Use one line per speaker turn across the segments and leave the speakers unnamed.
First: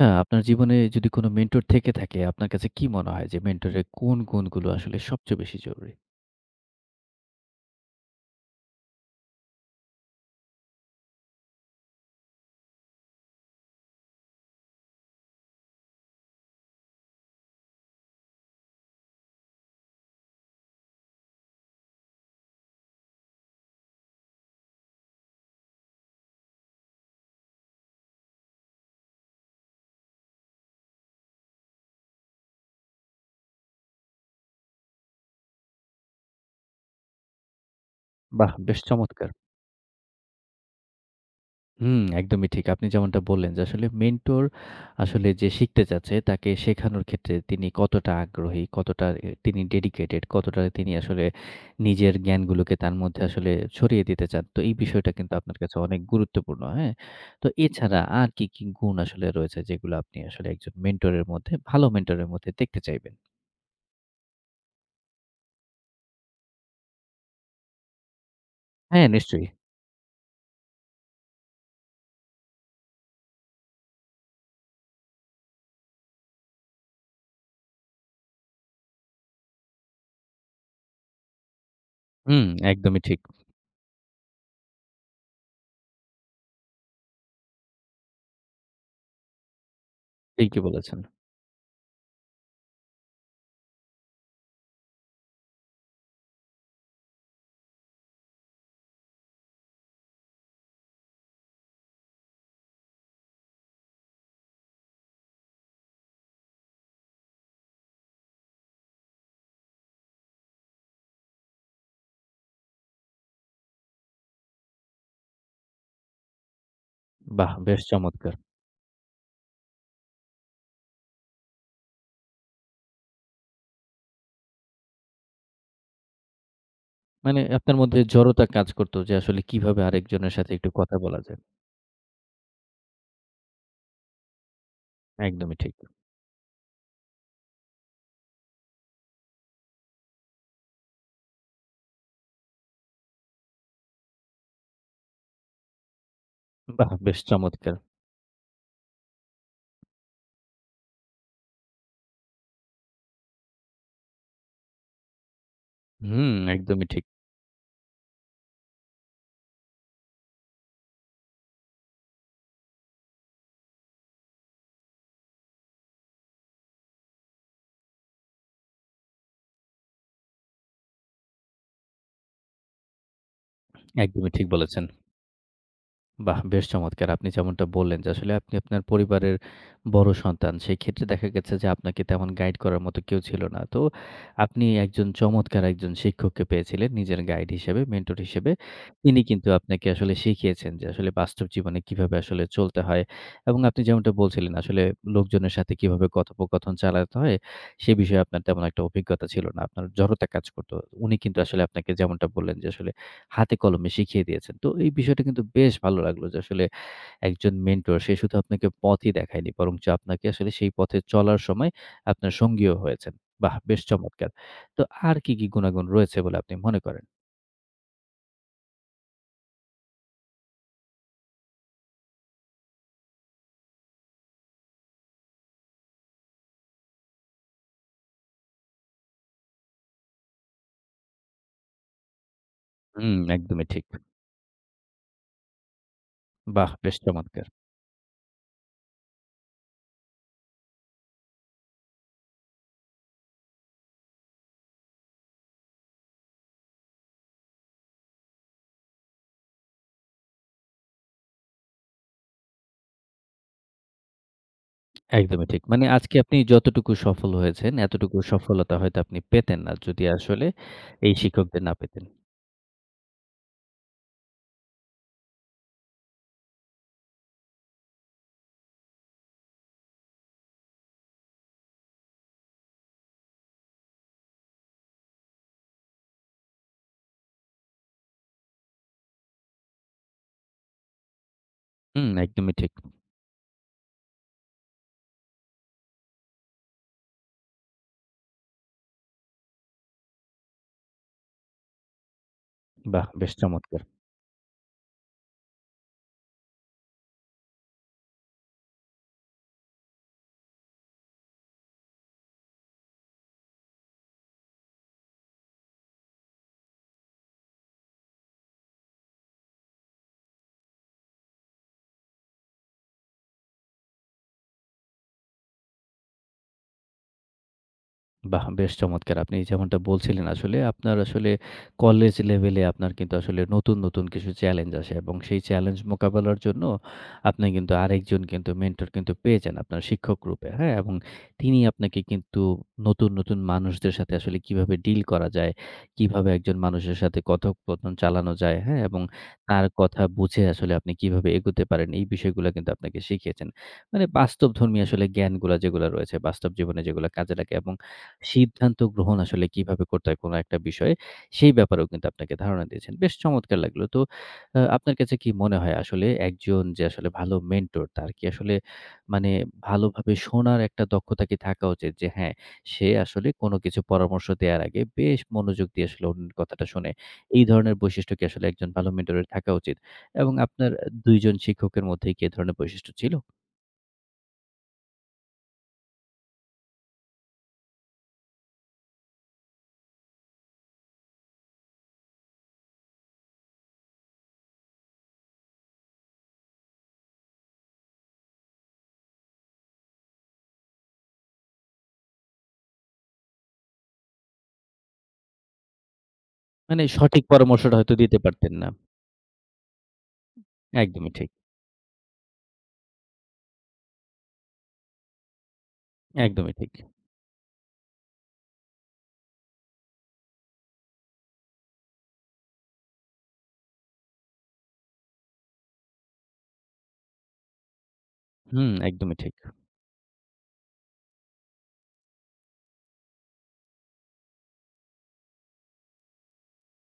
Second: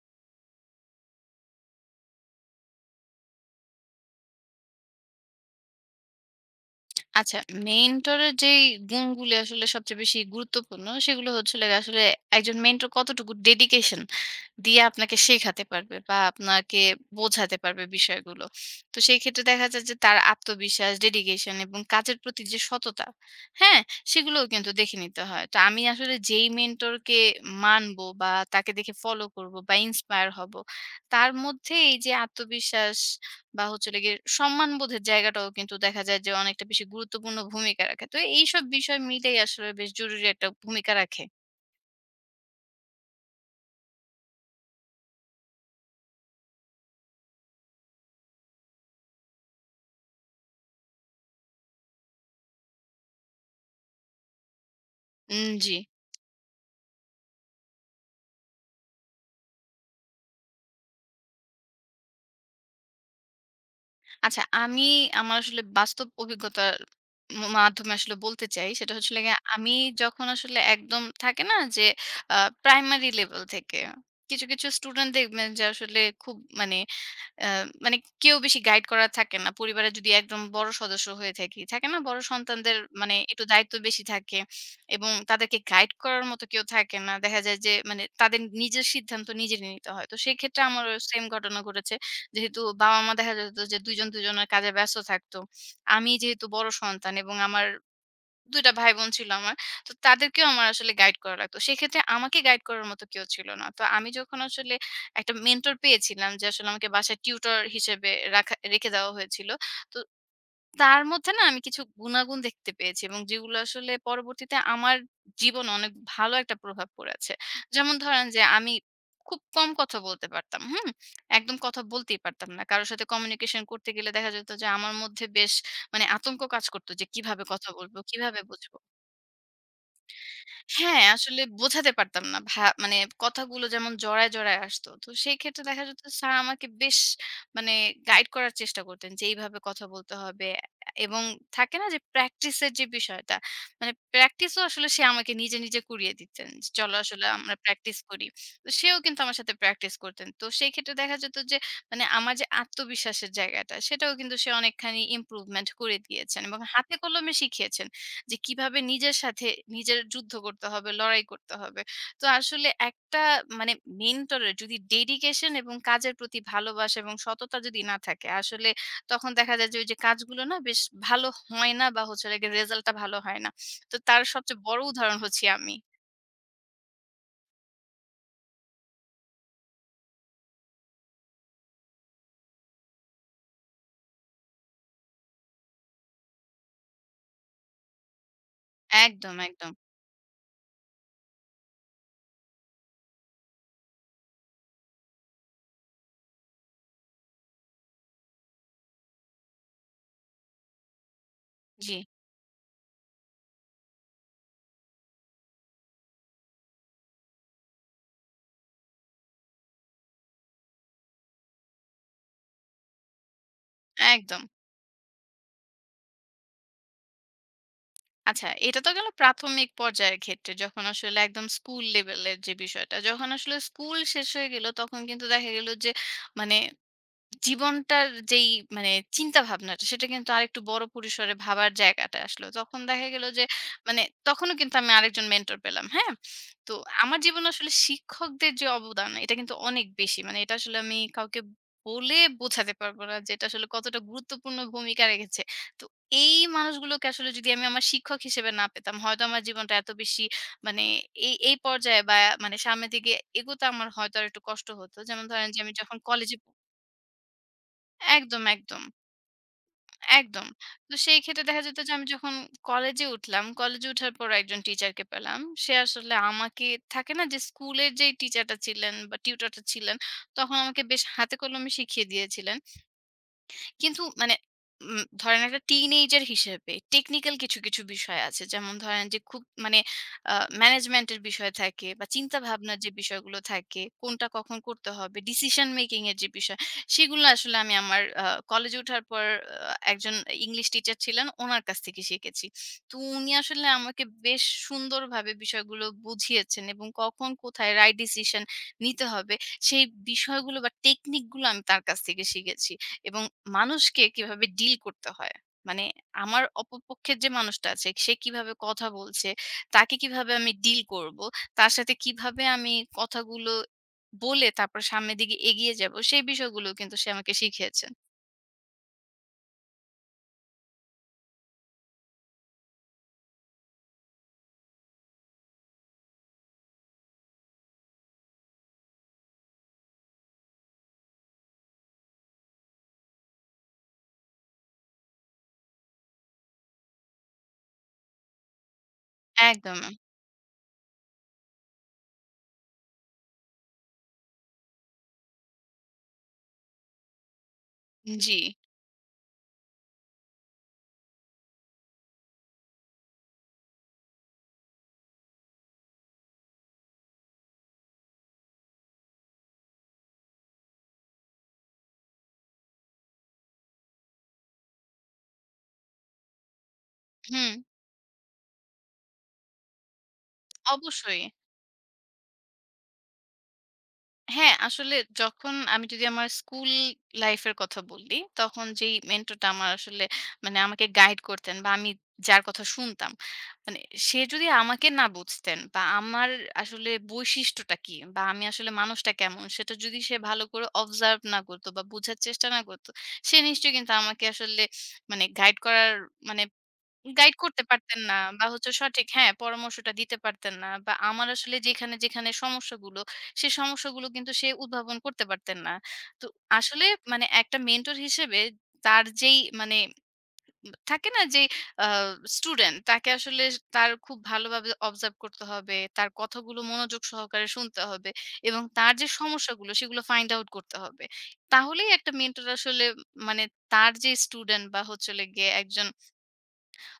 না, আপনার জীবনে যদি কোনো মেন্টর থেকে থাকে, আপনার কাছে কি মনে হয় যে মেন্টরের কোন গুণগুলো আসলে সবচেয়ে বেশি জরুরি?
আচ্ছা, মেন্টরের যেই গুণগুলি আসলে সবচেয়ে বেশি গুরুত্বপূর্ণ, সেগুলো হলো আসলে একজন মেন্টর কতটুকু ডেডিকেশন দিয়ে আপনাকে শেখাতে পারবে বা আপনাকে বোঝাতে পারবে বিষয়গুলো। তো সেই ক্ষেত্রে দেখা যায় যে তার আত্মবিশ্বাস, ডেডিকেশন এবং কাজের প্রতি যে সততা, হ্যাঁ? সেগুলোও কিন্তু দেখে নিতে হয়। তো আমি আসলে যেই মেন্টরকে মানবো বা তাকে দেখে ফলো করব বা ইন্সপায়ার হব, তার মধ্যে এই যে আত্মবিশ্বাস বা হলো সম্মানবোধের জায়গাটাও কিন্তু দেখা যায় যে অনেকটা বেশি গুরুত্বপূর্ণ ভূমিকা রাখে। তো
বাহ!
এইসব
বেশ
বিষয়
চমৎকার।
মিলেই আসলে বেশ জরুরি একটা ভূমিকা রাখে।
হুম, একদমই ঠিক। আপনি যেমনটা বললেন যে আসলে মেন্টর আসলে যে শিখতে চাচ্ছে তাকে শেখানোর ক্ষেত্রে তিনি কতটা আগ্রহী, কতটা তিনি ডেডিকেটেড, কতটা তিনি আসলে নিজের জ্ঞানগুলোকে তার মধ্যে আসলে ছড়িয়ে দিতে চান। তো এই বিষয়টা কিন্তু আপনার
জি।
কাছে অনেক গুরুত্বপূর্ণ, হ্যাঁ? তো এছাড়া আর কি, কি গুণ আসলে রয়েছে যেগুলো আপনি আসলে একজন মেন্টরের মধ্যে ভালো মেন্টরের মধ্যে দেখতে চাইবেন?
আচ্ছা, আমি আমার আসলে বাস্তব অভিজ্ঞতার মাধ্যমে আসলে বলতে চাই। সেটা
হ্যাঁ,
হলো
নিশ্চয়ই।
আমি যখন আসলে একদম থাকে না যে আ প্রাইমারি লেভেল থেকে কিছু স্টুডেন্ট দেখবেন যে আসলে খুব মানে আ মানে কেউ বেশি গাইড করা থাকে না। পরিবারে যদি একদম বড় সদস্য হয়ে থাকি, থাকে না? বড়
হুম,
সন্তানদের
একদমই
মানে
ঠিক।
একটু দায়িত্ব বেশি থাকে এবং তাদেরকে গাইড করার মতো কেউ থাকে না। দেখা যায় যে মানে তাদের নিজের সিদ্ধান্ত নিজেরই নিতে হয়। তো সেক্ষেত্রে
ঠিকই
আমারও
বলেছেন।
সেম ঘটনা ঘটেছে। যেহেতু বাবা-মা দেখা যেত যে ২ জন ২ জনের কাজে ব্যস্ত থাকতো। আমি যেহেতু বড় সন্তান এবং আমার ২ টা ভাই বোন ছিল আমার। তো তাদেরকেও আমার আসলে গাইড করা লাগতো। সেক্ষেত্রে আমাকে গাইড করার মতো কেউ ছিল না। তো আমি যখন আসলে একটা মেন্টর পেয়েছিলাম যে আসলে আমাকে বাসায় টিউটর হিসেবে রেখে দেওয়া হয়েছিল। তো তার মধ্যে না আমি কিছু গুণাগুণ দেখতে পেয়েছি এবং যেগুলো আসলে পরবর্তীতে আমার জীবনে অনেক ভালো একটা প্রভাব পড়েছে।
বাহ! বেশ
যেমন ধরেন
চমৎকার।
যে আমি খুব কম কথা বলতে পারতাম। হুম? একদম কথা বলতেই পারতাম না। কারো সাথে কমিউনিকেশন করতে গেলে দেখা যেত যে আমার মধ্যে বেশ মানে আতঙ্ক কাজ করত যে
মানে
কিভাবে কথা
আপনার
বলব,
মধ্যে
কিভাবে
জড়তা কাজ
বুঝব?
করত যে আসলে কিভাবে আরেকজনের সাথে একটু কথা
হ্যাঁ,
বলা
আসলে
যায়।
বোঝাতে পারতাম না। মানে কথাগুলো যেমন জড়ায় আসতো। তো সেই
একদমই
ক্ষেত্রে
ঠিক।
দেখা যেত স্যার আমাকে বেশ মানে গাইড করার চেষ্টা করতেন যে এইভাবে কথা বলতে হবে। এবং থাকে না যে প্র্যাকটিসের যে বিষয়টা, মানে প্র্যাকটিসও আসলে সে আমাকে নিজে করিয়ে দিতেন। যে
বাহ!
চলো
বেশ
আসলে আমরা
চমৎকার।
প্র্যাকটিস করি। তো সেও কিন্তু আমার সাথে প্র্যাকটিস করতেন। তো সেই ক্ষেত্রে দেখা যেত যে মানে আমার যে আত্মবিশ্বাসের জায়গাটা, সেটাও কিন্তু সে অনেকখানি ইমপ্রুভমেন্ট করে
হুম,
দিয়েছেন এবং
একদমই
হাতে
ঠিক।
কলমে শিখিয়েছেন। যে কিভাবে নিজের সাথে নিজের যুদ্ধ করতে হবে, লড়াই করতে হবে। তো আসলে একটা মানে মেন্টরের যদি ডেডিকেশন এবং কাজের প্রতি ভালোবাসা এবং সততা যদি না থাকে আসলে তখন দেখা যায় যে ওই যে কাজগুলো না বেশ ভালো হয় না বা হলো রেজাল্টটা ভালো হয় না। তো তার
একদমই ঠিক
সবচেয়ে বড়
বলেছেন।
উদাহরণ হচ্ছি আমি।
বাহ! বেশ চমৎকার! আপনি যেমনটা বললেন যে আসলে আপনি আপনার পরিবারের বড় সন্তান। সেক্ষেত্রে দেখা গেছে যে আপনাকে তেমন গাইড করার মতো কেউ ছিল না। তো আপনি একজন চমৎকার একজন শিক্ষককে পেয়েছিলেন নিজের গাইড হিসেবে, মেন্টর হিসেবে। তিনি
একদম,
কিন্তু
একদম।
আপনাকে আসলে শিখিয়েছেন যে আসলে বাস্তব জীবনে কিভাবে আসলে চলতে হয় এবং আপনি যেমনটা বলছিলেন আসলে লোকজনের সাথে কিভাবে কথোপকথন চালাতে হয় সে বিষয়ে আপনার তেমন একটা অভিজ্ঞতা ছিল না। আপনার জড়তা কাজ করত। উনি কিন্তু আসলে আপনাকে
জি,
যেমনটা বললেন যে আসলে হাতে কলমে শিখিয়ে দিয়েছেন। তো এই বিষয়টা কিন্তু বেশ ভালো লাগলো যে আসলে একজন মেন্টর সে শুধু আপনাকে পথই দেখায়নি বরঞ্চ আপনাকে আসলে সেই পথে চলার সময় আপনার সঙ্গীও হয়েছেন। বাহ! বেশ চমৎকার।
একদম।
তো আর কি, কি গুণাগুণ রয়েছে বলে আপনি মনে করেন?
আচ্ছা, এটা তো গেল প্রাথমিক পর্যায়ের ক্ষেত্রে যখন আসলে একদম স্কুল লেভেলের যে বিষয়টা। যখন আসলে স্কুল শেষ হয়ে গেল তখন কিন্তু দেখা গেল যে মানে জীবনটার যেই মানে চিন্তা ভাবনাটা সেটা কিন্তু আরেকটু বড় পরিসরে ভাবার জায়গাটা আসলো। তখন দেখা
হুম,
গেল যে
একদমই ঠিক।
মানে তখনও কিন্তু আমি আরেকজন মেন্টর পেলাম। হ্যাঁ?
বাহ!
তো
বেশ
আমার জীবনে
চমৎকার।
আসলে শিক্ষকদের যে অবদান এটা কিন্তু অনেক বেশি। মানে এটা আসলে আমি কাউকে বলে বোঝাতে পারবো না যে এটা আসলে কতটা গুরুত্বপূর্ণ ভূমিকা রেখেছে। তো এই মানুষগুলোকে আসলে যদি আমি আমার শিক্ষক হিসেবে না পেতাম হয়তো আমার জীবনটা এত বেশি মানে এই পর্যায়ে বা মানে সামনের দিকে এগোতে আমার হয়তো আরেকটু কষ্ট হতো। যেমন
একদমই
ধরেন যে
ঠিক।
আমি
মানে
যখন
আজকে
কলেজে
আপনি যতটুকু সফল হয়েছেন এতটুকু
একদম,
সফলতা
একদম,
হয়তো আপনি পেতেন না যদি
একদম।
আসলে
তো
এই
সেই ক্ষেত্রে দেখা
শিক্ষকদের না
যেত যে
পেতেন।
আমি যখন কলেজে উঠলাম, কলেজে উঠার পর একজন টিচারকে পেলাম। সে আসলে আমাকে থাকে না যে স্কুলের যেই টিচারটা ছিলেন বা টিউটরটা ছিলেন, তখন আমাকে বেশ হাতে কলমে শিখিয়ে দিয়েছিলেন। কিন্তু মানে ধরেন একটা টিনেজার হিসেবে টেকনিক্যাল কিছু বিষয় আছে। যেমন ধরেন যে খুব মানে আ ম্যানেজমেন্টের বিষয় থাকে বা
হুম,
চিন্তা
একদমই ঠিক।
ভাবনার যে বিষয়গুলো থাকে, কোনটা কখন করতে হবে, ডিসিশন মেকিং এর যে বিষয়, সেগুলো আসলে আমি আমার কলেজে ওঠার পর একজন ইংলিশ টিচার ছিলেন, উনার কাছ থেকে শিখেছি। তো
বাহ!
উনি
বেশ
আসলে
চমৎকার।
আমাকে বেশ সুন্দরভাবে বিষয়গুলো বুঝিয়েছেন এবং কখন কোথায় রাইট ডিসিশন নিতে হবে, সেই বিষয়গুলো বা টেকনিকগুলো আমি তার কাছ থেকে শিখেছি। এবং মানুষকে কিভাবে ডিল করতে হয়। মানে আমার অপপক্ষের যে মানুষটা আছে সে কিভাবে কথা বলছে, তাকে কিভাবে আমি ডিল করব, তার সাথে কিভাবে আমি কথাগুলো বলে তারপর সামনের দিকে এগিয়ে যাব সেই বিষয়গুলো কিন্তু সে আমাকে শিখিয়েছেন।
বাহ! বেশ চমৎকার! আপনি যেমনটা বলছিলেন আসলে আপনার আসলে কলেজ লেভেলে আপনার কিন্তু আসলে নতুন, নতুন কিছু চ্যালেঞ্জ আসে এবং সেই চ্যালেঞ্জ মোকাবেলার জন্য আপনি কিন্তু আরেকজন কিন্তু মেন্টর কিন্তু পেয়ে যান আপনার শিক্ষক রূপে, হ্যাঁ? এবং তিনি আপনাকে কিন্তু নতুন, নতুন মানুষদের সাথে আসলে কিভাবে ডিল করা যায়, কিভাবে একজন মানুষের সাথে কথোপকথন চালানো যায়, হ্যাঁ? এবং তার
একদম।
কথা বুঝে আসলে আপনি কিভাবে এগোতে পারেন এই বিষয়গুলা কিন্তু আপনাকে শিখিয়েছেন। মানে বাস্তবধর্মী আসলে জ্ঞানগুলা যেগুলা রয়েছে, বাস্তব জীবনে যেগুলা কাজে লাগে এবং
জি।
সিদ্ধান্ত গ্রহণ আসলে কিভাবে করতে হয় কোনো একটা বিষয়ে, সেই ব্যাপারেও কিন্তু আপনাকে ধারণা দিয়েছেন। বেশ চমৎকার লাগলো। তো আপনার কাছে কি মনে হয় আসলে একজন যে আসলে ভালো মেন্টর তার কি আসলে মানে ভালোভাবে শোনার একটা দক্ষতা কি থাকা উচিত? যে হ্যাঁ, সে আসলে কোনো কিছু পরামর্শ দেওয়ার আগে বেশ মনোযোগ দিয়ে আসলে অন্যের কথাটা শোনে। এই
হুম,
ধরনের বৈশিষ্ট্য কি আসলে একজন ভালো মেন্টরের থাকা উচিত? এবং আপনার ২
অবশ্যই।
জন শিক্ষকের মধ্যেই কি এ ধরনের বৈশিষ্ট্য ছিল?
হ্যাঁ, আসলে যখন আমি যদি আমার স্কুল লাইফ এর কথা বলি, তখন যেই মেন্টরটা আমার আসলে মানে আমাকে গাইড করতেন বা আমি যার কথা শুনতাম, মানে সে যদি আমাকে না বুঝতেন বা আমার আসলে বৈশিষ্ট্যটা কি বা আমি আসলে মানুষটা কেমন সেটা যদি সে ভালো করে অবজার্ভ না করতো বা বোঝার চেষ্টা না করতো, সে নিশ্চয়ই কিন্তু আমাকে আসলে মানে গাইড করার মানে
মানে সঠিক
গাইড করতে
পরামর্শটা হয়তো
পারতেন না
দিতে
বা
পারতেন না।
হচ্ছে সঠিক হ্যাঁ, পরামর্শটা দিতে পারতেন না বা
একদমই
আমার
ঠিক,
আসলে যেখানে সমস্যাগুলো, সে সমস্যাগুলো কিন্তু সে উদ্ভাবন করতে পারতেন না। তো
একদমই ঠিক।
আসলে মানে একটা মেন্টর হিসেবে তার যেই মানে থাকে না যে আ স্টুডেন্ট তাকে আসলে তার খুব ভালোভাবে অবজার্ভ করতে হবে, তার কথাগুলো মনোযোগ সহকারে শুনতে হবে এবং
হুম,
তার যে
একদমই ঠিক,
সমস্যাগুলো সেগুলো ফাইন্ড আউট করতে হবে। তাহলেই একটা মেন্টর আসলে মানে তার যে স্টুডেন্ট বা হলো একজন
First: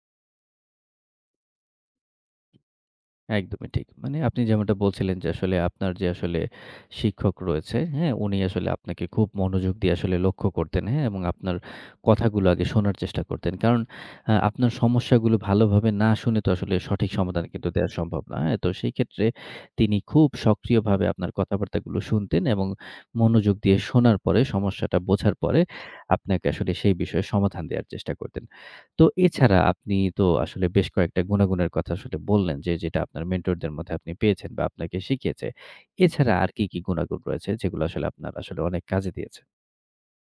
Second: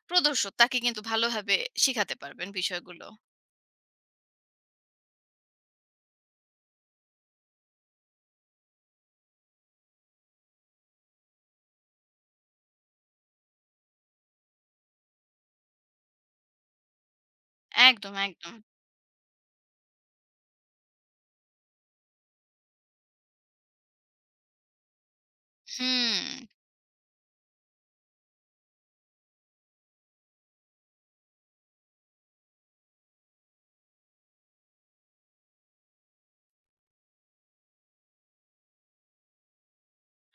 প্রদর্শক তাকে কিন্তু ভালোভাবে শিখাতে পারবেন বিষয়গুলো।
একদমই ঠিক। মানে আপনি যেমনটা বলছিলেন যে আসলে আপনার যে আসলে শিক্ষক রয়েছে, হ্যাঁ? উনি আসলে আপনাকে খুব মনোযোগ দিয়ে আসলে লক্ষ্য করতেন, হ্যাঁ? এবং আপনার কথাগুলো আগে শোনার চেষ্টা করতেন। কারণ আপনার সমস্যাগুলো ভালোভাবে না শুনে তো আসলে সঠিক সমাধান কিন্তু দেয়া
একদম,
সম্ভব না,
একদম।
হ্যাঁ? তো সেই ক্ষেত্রে তিনি খুব সক্রিয়ভাবে আপনার কথাবার্তাগুলো শুনতেন এবং মনোযোগ দিয়ে শোনার পরে, সমস্যাটা বোঝার পরে
হুম।
আপনাকে আসলে সেই বিষয়ে সমাধান দেয়ার চেষ্টা করতেন। তো এছাড়া আপনি তো আসলে বেশ কয়েকটা গুনাগুনের কথা আসলে বললেন যে, যেটা আপনার মেন্টরদের মধ্যে আপনি পেয়েছেন বা আপনাকে শিখিয়েছে। এছাড়া আর কি, কি গুনাগুন রয়েছে যেগুলো আসলে আপনার আসলে অনেক কাজে দিয়েছে?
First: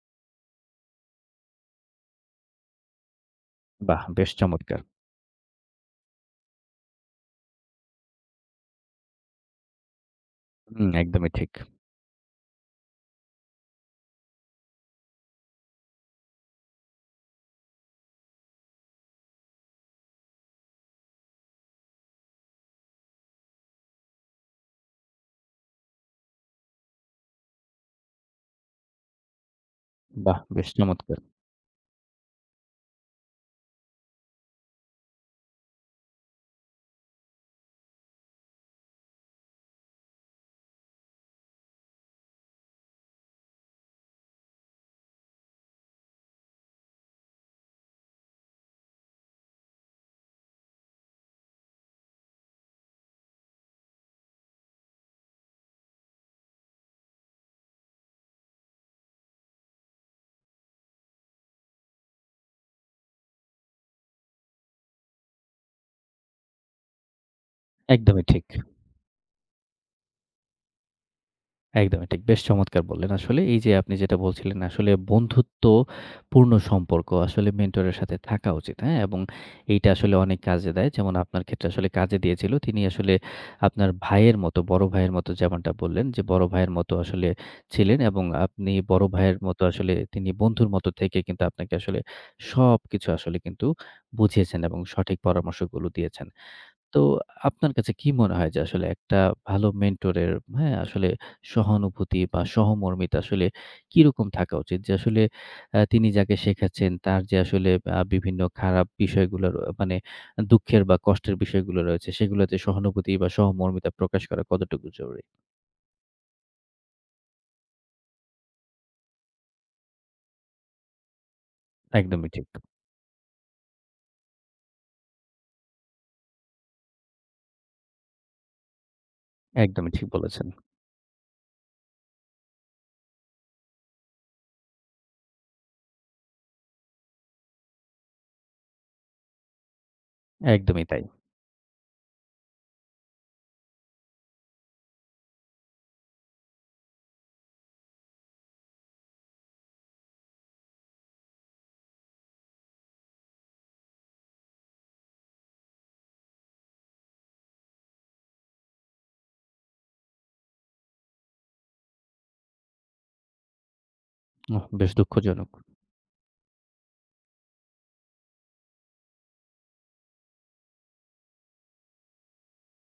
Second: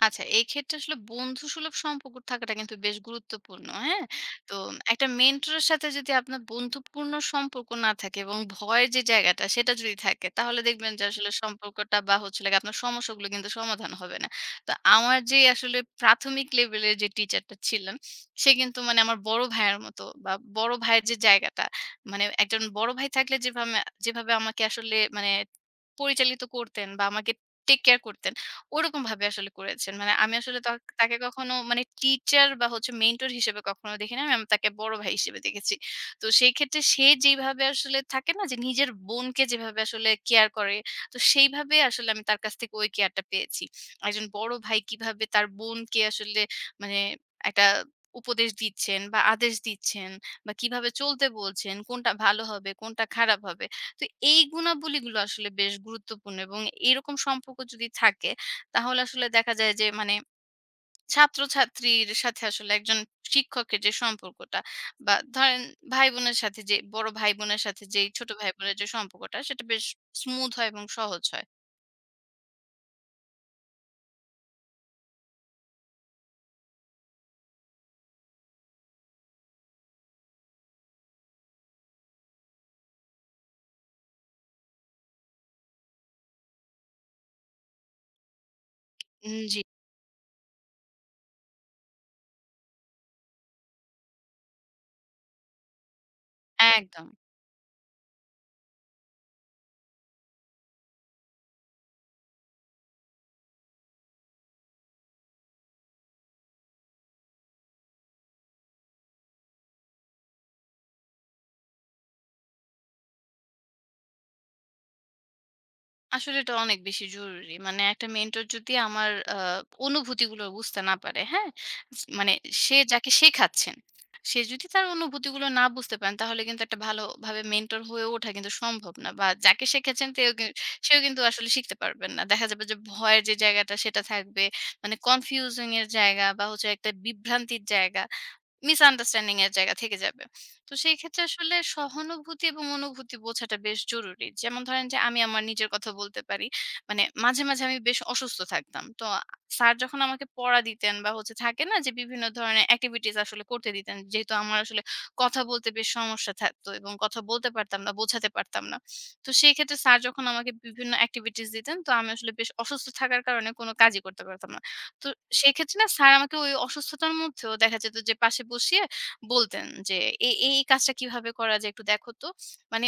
আচ্ছা, এই ক্ষেত্রে আসলে বন্ধুসুলভ সম্পর্ক থাকাটা কিন্তু বেশ গুরুত্বপূর্ণ, হ্যাঁ?
বাহ! বেশ
তো
চমৎকার!
একটা মেন্টরের সাথে যদি আপনার বন্ধুপূর্ণ সম্পর্ক না থাকে এবং ভয়ের যে জায়গাটা সেটা যদি থাকে, তাহলে
হুম,
দেখবেন যে আসলে
একদমই ঠিক।
সম্পর্কটা বা হলো আপনার সমস্যাগুলো কিন্তু সমাধান হবে না। তো আমার যে আসলে প্রাথমিক লেভেলের যে টিচারটা ছিলেন, সে কিন্তু মানে আমার বড় ভাইয়ের মতো বা বড় ভাইয়ের যে জায়গাটা, মানে একজন বড় ভাই থাকলে যেভাবে যেভাবে আমাকে আসলে মানে পরিচালিত করতেন বা আমাকে টেক কেয়ার করতেন ওরকমভাবে আসলে করেছেন। মানে আমি
বাহ!
আসলে
বেশ
তাকে
চমৎকার!
কখনো মানে টিচার বা হচ্ছে মেন্টর হিসেবে কখনো দেখিনি। আমি আমি তাকে বড় ভাই হিসেবে দেখেছি। তো সেই ক্ষেত্রে সে যেইভাবে আসলে থাকে না যে নিজের বোনকে যেভাবে আসলে কেয়ার করে, তো সেইভাবে আসলে আমি তার কাছ থেকে ওই কেয়ারটা পেয়েছি। একজন বড় ভাই কিভাবে তার বোনকে আসলে মানে একটা উপদেশ দিচ্ছেন বা আদেশ দিচ্ছেন বা কিভাবে চলতে বলছেন, কোনটা ভালো হবে, কোনটা খারাপ হবে। তো এই গুণাবলীগুলো আসলে বেশ গুরুত্বপূর্ণ এবং এরকম সম্পর্ক যদি থাকে তাহলে আসলে দেখা যায় যে মানে ছাত্রছাত্রীর সাথে আসলে একজন শিক্ষকের যে সম্পর্কটা বা ধরেন ভাই-বোনের সাথে যে বড় ভাই-বোনের সাথে যেই
একদমই
ছোট
ঠিক।
ভাই-বোনের যে সম্পর্কটা সেটা বেশ স্মুথ হয় এবং সহজ হয়।
একদমই ঠিক। বেশ চমৎকার বললেন। আসলে এই যে আপনি যেটা বলছিলেন আসলে বন্ধুত্বপূর্ণ সম্পর্ক আসলে মেন্টরের সাথে থাকা উচিত, হ্যাঁ? এবং এইটা আসলে অনেক কাজে দেয়। যেমন আপনার ক্ষেত্রে আসলে কাজে দিয়েছিল। তিনি আসলে আপনার ভাইয়ের মতো, বড় ভাইয়ের মতো যেমনটা বললেন যে বড় ভাইয়ের মতো আসলে ছিলেন এবং আপনি বড় ভাইয়ের
জি।
মতো আসলে তিনি বন্ধুর মতো থেকে কিন্তু আপনাকে আসলে সবকিছু আসলে কিন্তু বুঝিয়েছেন এবং সঠিক পরামর্শগুলো দিয়েছেন। তো
একদম।
আপনার কাছে কি মনে হয় যে আসলে একটা ভালো মেন্টরের হ্যাঁ, আসলে সহানুভূতি বা সহমর্মিতা আসলে কিরকম থাকা উচিত? যে আসলে তিনি যাকে শেখাচ্ছেন তার যে আসলে বিভিন্ন খারাপ বিষয়গুলো র মানে দুঃখের বা কষ্টের বিষয়গুলো রয়েছে সেগুলোতে সহানুভূতি বা সহমর্মিতা প্রকাশ করা কতটুকু জরুরি?
আসলে এটা অনেক বেশি জরুরি। মানে একটা মেন্টর যদি আমার অনুভূতিগুলো বুঝতে না পারে, হ্যাঁ?
একদমই
মানে
ঠিক।
সে যাকে শেখাচ্ছেন, সে যদি তার অনুভূতিগুলো না বুঝতে পারেন, তাহলে কিন্তু একটা ভালোভাবে মেন্টর হয়ে ওঠা কিন্তু সম্ভব না। বা যাকে
একদমই ঠিক
শেখাচ্ছেন তেও
বলেছেন।
কিন সেও কিন্তু আসলে শিখতে পারবেন না। দেখা যাবে যে ভয়ের যে জায়গাটা সেটা থাকবে। মানে কনফিউজিং এর জায়গা বা হচ্ছে একটা বিভ্রান্তির জায়গা। মিসআন্ডারস্ট্যান্ডিং এর জায়গা থেকে যাবে। তো
একদমই
সেই
তাই।
ক্ষেত্রে আসলে সহানুভূতি এবং অনুভূতি বোঝাটা বেশ জরুরি। যেমন ধরেন যে আমি আমার নিজের কথা বলতে পারি। মানে মাঝে মাঝে আমি বেশ অসুস্থ থাকতাম। তো স্যার যখন আমাকে পড়া দিতেন বা হচ্ছে থাকে না যে বিভিন্ন ধরনের এক্টিভিটিস আসলে করতে দিতেন। যেহেতু আমার আসলে কথা বলতে বেশ সমস্যা থাকতো এবং কথা বলতে পারতাম না, বোঝাতে পারতাম না। তো সেই ক্ষেত্রে স্যার যখন আমাকে বিভিন্ন এক্টিভিটিস দিতেন তো আমি আসলে বেশ অসুস্থ থাকার কারণে কোন কাজই করতে পারতাম না।
উহ বেশ
তো
দুঃখজনক।
সেক্ষেত্রে না স্যার আমাকে ওই অসুস্থতার মধ্যেও দেখা যেত যে পাশে বসিয়ে বলতেন যে, "এই কাজটা কিভাবে করা যায় একটু দেখো তো।" মানে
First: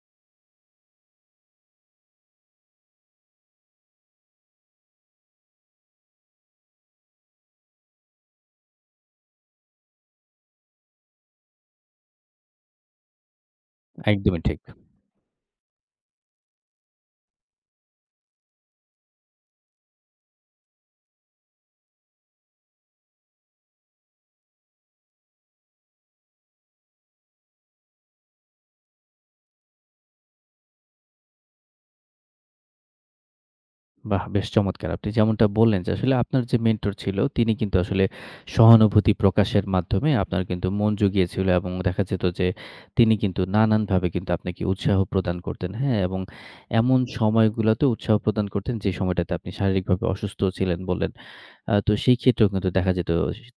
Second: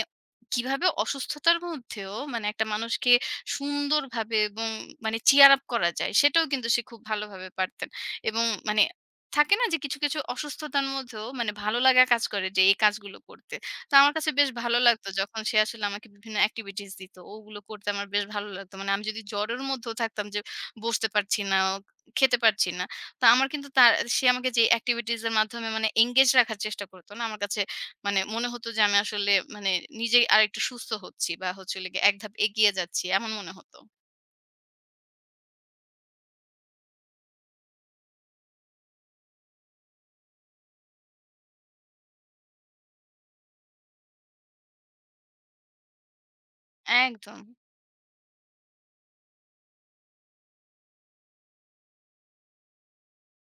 কিভাবে অসুস্থতার মধ্যেও মানে একটা মানুষকে সুন্দরভাবে এবং মানে চিয়ার আপ করা যায় সেটাও কিন্তু সে খুব ভালোভাবে পারতেন। এবং মানে থাকে না যে কিছু অসুস্থতার মধ্যেও মানে ভালো লাগা কাজ করে যে এই কাজগুলো করতে। তো আমার কাছে
একদমই
বেশ
ঠিক।
ভালো লাগতো যখন সে আসলে আমাকে বিভিন্ন এক্টিভিটিস দিত। ওগুলো করতে আমার বেশ ভালো লাগতো। মানে আমি যদি জ্বরের মধ্যেও থাকতাম যে বসতে পারছি না খেতে পারছি না। তো আমার কিন্তু সে আমাকে যে এক্টিভিটিজ এর মাধ্যমে মানে এনগেজ রাখার চেষ্টা করত না। আমার কাছে মানে মনে হতো যে আমি আসলে মানে নিজেই আরেকটু সুস্থ হচ্ছি বা হলো এক ধাপ এগিয়ে যাচ্ছি। এমন মনে হতো।
বাহ! বেশ চমৎকার! আপনি যেমনটা বললেন যে আসলে আপনার যে মেন্টর ছিল তিনি কিন্তু আসলে সহানুভূতি প্রকাশের মাধ্যমে আপনার কিন্তু মন জুগিয়েছিল এবং দেখা যেত যে তিনি কিন্তু নানানভাবে কিন্তু আপনাকে উৎসাহ প্রদান করতেন। হ্যাঁ? এবং এমন
একদম।
সময়গুলোতে উৎসাহ প্রদান করতেন যে সময়টাতে আপনি শারীরিকভাবে অসুস্থ ছিলেন বললেন। তো সেই ক্ষেত্রেও কিন্তু দেখা যেত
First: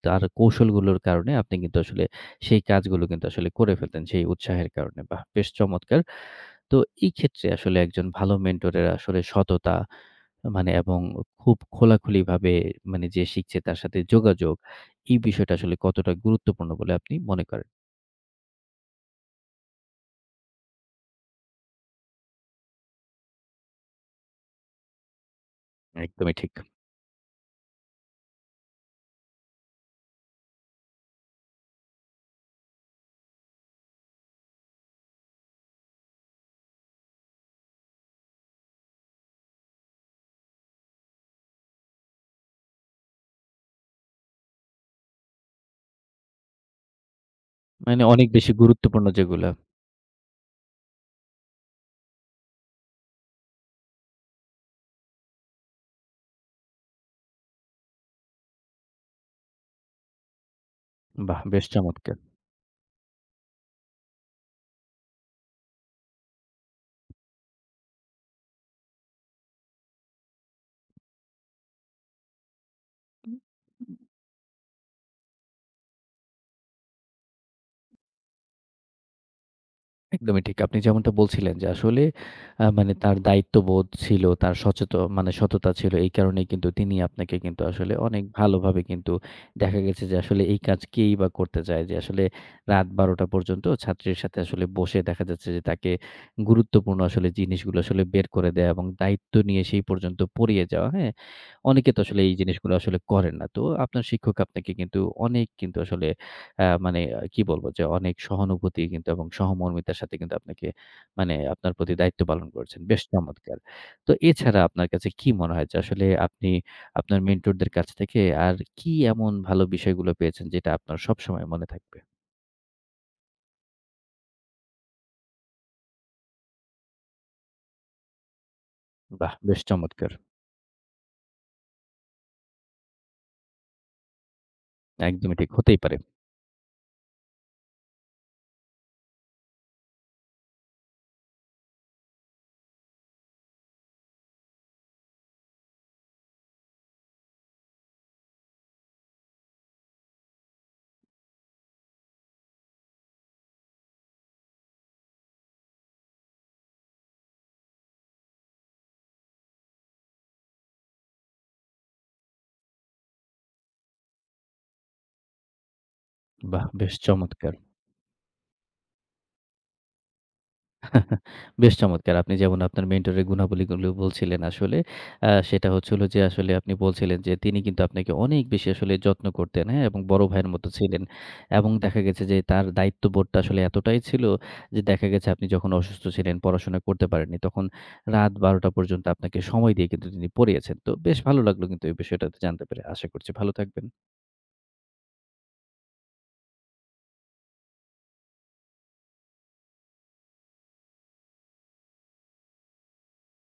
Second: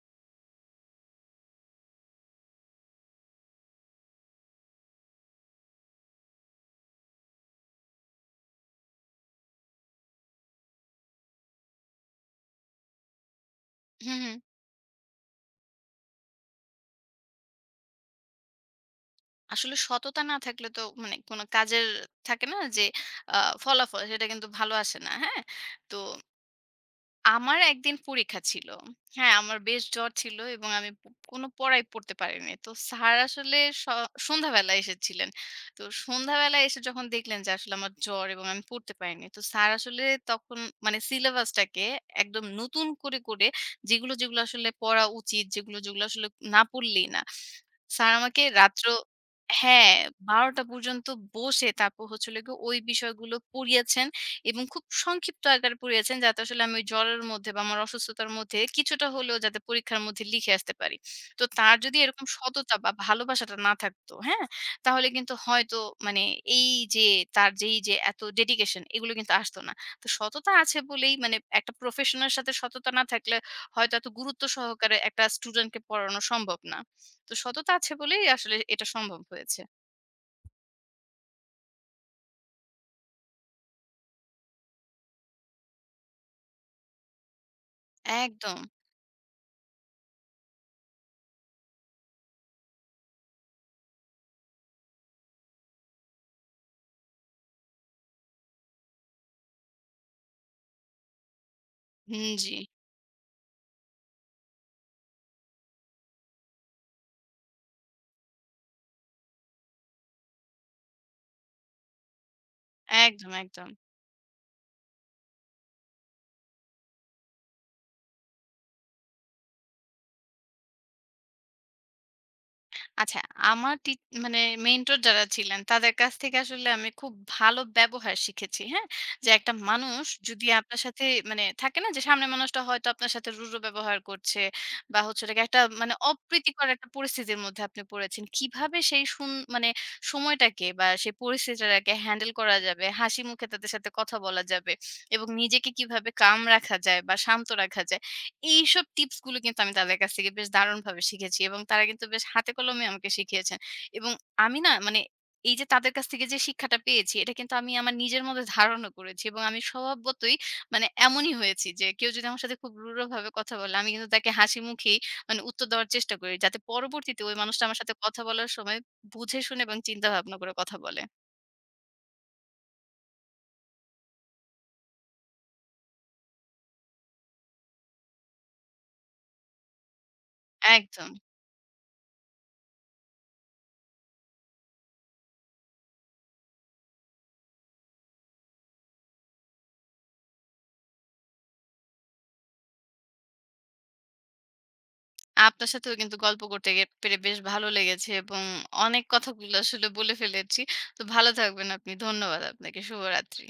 তার কৌশলগুলোর কারণে আপনি কিন্তু আসলে সেই কাজগুলো কিন্তু আসলে করে ফেলতেন সেই উৎসাহের কারণে। বাহ! বেশ চমৎকার! তো এই ক্ষেত্রে আসলে একজন ভালো মেন্টরের আসলে সততা মানে এবং খুব খোলাখুলিভাবে মানে যে শিখছে তার সাথে
হুম, হুম।
যোগাযোগ, এই বিষয়টা আসলে কতটা গুরুত্বপূর্ণ বলে আপনি মনে করেন?
আসলে সততা না থাকলে তো মানে কোন কাজের থাকে না যে আ ফলাফল সেটা কিন্তু ভালো আসে না। হ্যাঁ? তো
একদমই ঠিক।
আমার একদিন পরীক্ষা ছিল। হ্যাঁ, আমার বেশ জ্বর ছিল এবং আমি কোনো পড়াই পড়তে পারিনি। তো স্যার আসলে স সন্ধ্যাবেলায় এসেছিলেন। তো সন্ধ্যাবেলায় এসে যখন দেখলেন যে আসলে আমার জ্বর এবং আমি পড়তে পারিনি। তো স্যার আসলে তখন মানে সিলেবাসটাকে একদম নতুন করে যেগুলো আসলে পড়া উচিত, যেগুলো আসলে না পড়লেই না।
মানে
স্যার
অনেক
আমাকে
বেশি
রাত্র
গুরুত্বপূর্ণ যেগুলা।
হ্যাঁ, ১২টা পর্যন্ত বসে তারপর হলো ওই বিষয়গুলো পড়িয়েছেন। এবং খুব সংক্ষিপ্ত আকারে পুড়িয়েছেন যাতে আসলে আমি ওই জ্বরের মধ্যে বা আমার অসুস্থতার মধ্যে কিছুটা হলেও যাতে পরীক্ষার মধ্যে লিখে আসতে পারি।
বাহ!
তো
বেশ
তার যদি
চমৎকার।
এরকম সততা বা ভালোবাসাটা না থাকতো, হ্যাঁ? তাহলে কিন্তু হয়তো মানে এই যে তার যেই যে এত ডেডিকেশন এগুলো কিন্তু আসতো না। তো সততা আছে বলেই মানে একটা প্রফেশনের সাথে সততা না থাকলে হয়তো এত গুরুত্ব সহকারে একটা স্টুডেন্টকে পড়ানো সম্ভব না। তো সততা আছে বলেই আসলে এটা সম্ভব হয়েছে।
একদমই ঠিক। আপনি যেমনটা বলছিলেন যে আসলে মানে তার দায়িত্ববোধ ছিল, তার সচেত মানে সততা ছিল। এই কারণেই কিন্তু তিনি আপনাকে কিন্তু আসলে অনেক
একদম।
ভালোভাবে কিন্তু দেখা গেছে যে আসলে এই কাজ কেই বা করতে চায় যে আসলে রাত ১২ঃ০০ টা পর্যন্ত ছাত্রীর সাথে আসলে বসে দেখা যাচ্ছে যে তাকে গুরুত্বপূর্ণ আসলে জিনিসগুলো আসলে বের করে দেয়া এবং দায়িত্ব নিয়ে সেই পর্যন্ত পড়িয়ে যাওয়া, হ্যাঁ? অনেকে তো আসলে
হুম,
এই
জি।
জিনিসগুলো আসলে করেন না। তো আপনার শিক্ষক আপনাকে কিন্তু অনেক কিন্তু আসলে আ মানে আ কি বলব যে অনেক সহানুভূতি কিন্তু এবং সহমর্মিতার সাথে কিন্তু আপনাকে মানে আপনার প্রতি দায়িত্ব পালন করেছেন। বেশ
একদম,
চমৎকার।
একদম।
তো এছাড়া আপনার কাছে কি মনে হয় যে আসলে আপনি আপনার মেন্টরদের কাছ থেকে আর কি এমন ভালো বিষয়গুলো পেয়েছেন যেটা আপনার সবসময় মনে থাকবে?
আচ্ছা, আমার টি মানে মেন্টর যারা ছিলেন তাদের কাছ থেকে আসলে আমি খুব ভালো ব্যবহার শিখেছি, হ্যাঁ? যে
বাহ!
একটা
বেশ
মানুষ
চমৎকার।
যদি আপনার সাথে মানে থাকে না যে সামনের মানুষটা হয়তো আপনার সাথে রূঢ় ব্যবহার করছে বা হচ্ছে হলো
একদমই
গিয়ে
ঠিক।
একটা
হতেই
মানে
পারে।
অপ্রীতিকর একটা পরিস্থিতির মধ্যে আপনি পড়েছেন। কিভাবে সেই মানে সময়টাকে বা সেই পরিস্থিতিটাকে হ্যান্ডেল করা যাবে, হাসি মুখে তাদের সাথে কথা বলা যাবে এবং নিজেকে কিভাবে calm রাখা যায় বা শান্ত রাখা যায় এইসব টিপস গুলো কিন্তু আমি তাদের কাছ থেকে বেশ দারুণভাবে শিখেছি এবং তারা কিন্তু বেশ হাতে কলমে আমাকে শিখিয়েছেন। এবং আমি না মানে এই যে তাদের কাছ থেকে যে শিক্ষাটা পেয়েছি এটা কিন্তু আমি আমার নিজের মধ্যে ধারণও করেছি এবং আমি স্বভাবতই মানে এমনই হয়েছি যে কেউ যদি আমার সাথে খুব রূঢ়ভাবে কথা বলে আমি কিন্তু তাকে হাসি মুখেই মানে উত্তর দেওয়ার চেষ্টা করি যাতে
বাহ! বেশ
পরবর্তীতে ওই
চমৎকার।
মানুষটা আমার সাথে কথা বলার সময় বুঝে শুনে এবং চিন্তা ভাবনা করে কথা বলে।
বেশ চমৎকার! আপনি যেমন আপনার মেন্টরের গুণাবলীগুলো বলছিলেন আসলে সেটা হচ্ছে হলো যে আসলে আপনি বলছিলেন যে তিনি কিন্তু আপনাকে অনেক বেশি আসলে যত্ন করতেন, হ্যাঁ? এবং বড় ভাইয়ের মতো ছিলেন।
একদম।
এবং দেখা গেছে যে তার দায়িত্ববোধটা আসলে এতটাই ছিল যে দেখা গেছে আপনি যখন অসুস্থ ছিলেন, পড়াশোনা করতে পারেননি তখন রাত ১২ঃ০০ পর্যন্ত আপনাকে সময় দিয়ে কিন্তু তিনি পড়িয়েছেন। তো বেশ ভালো লাগলো কিন্তু এই বিষয়টাতে জানতে পেরে। আশা করছি ভালো থাকবেন।
আপনার সাথেও কিন্তু গল্প করতে পেরে বেশ ভালো লেগেছে এবং অনেক কথাগুলো আসলে বলে ফেলেছি। তো ভালো থাকবেন আপনি। ধন্যবাদ আপনাকে। শুভরাত্রি।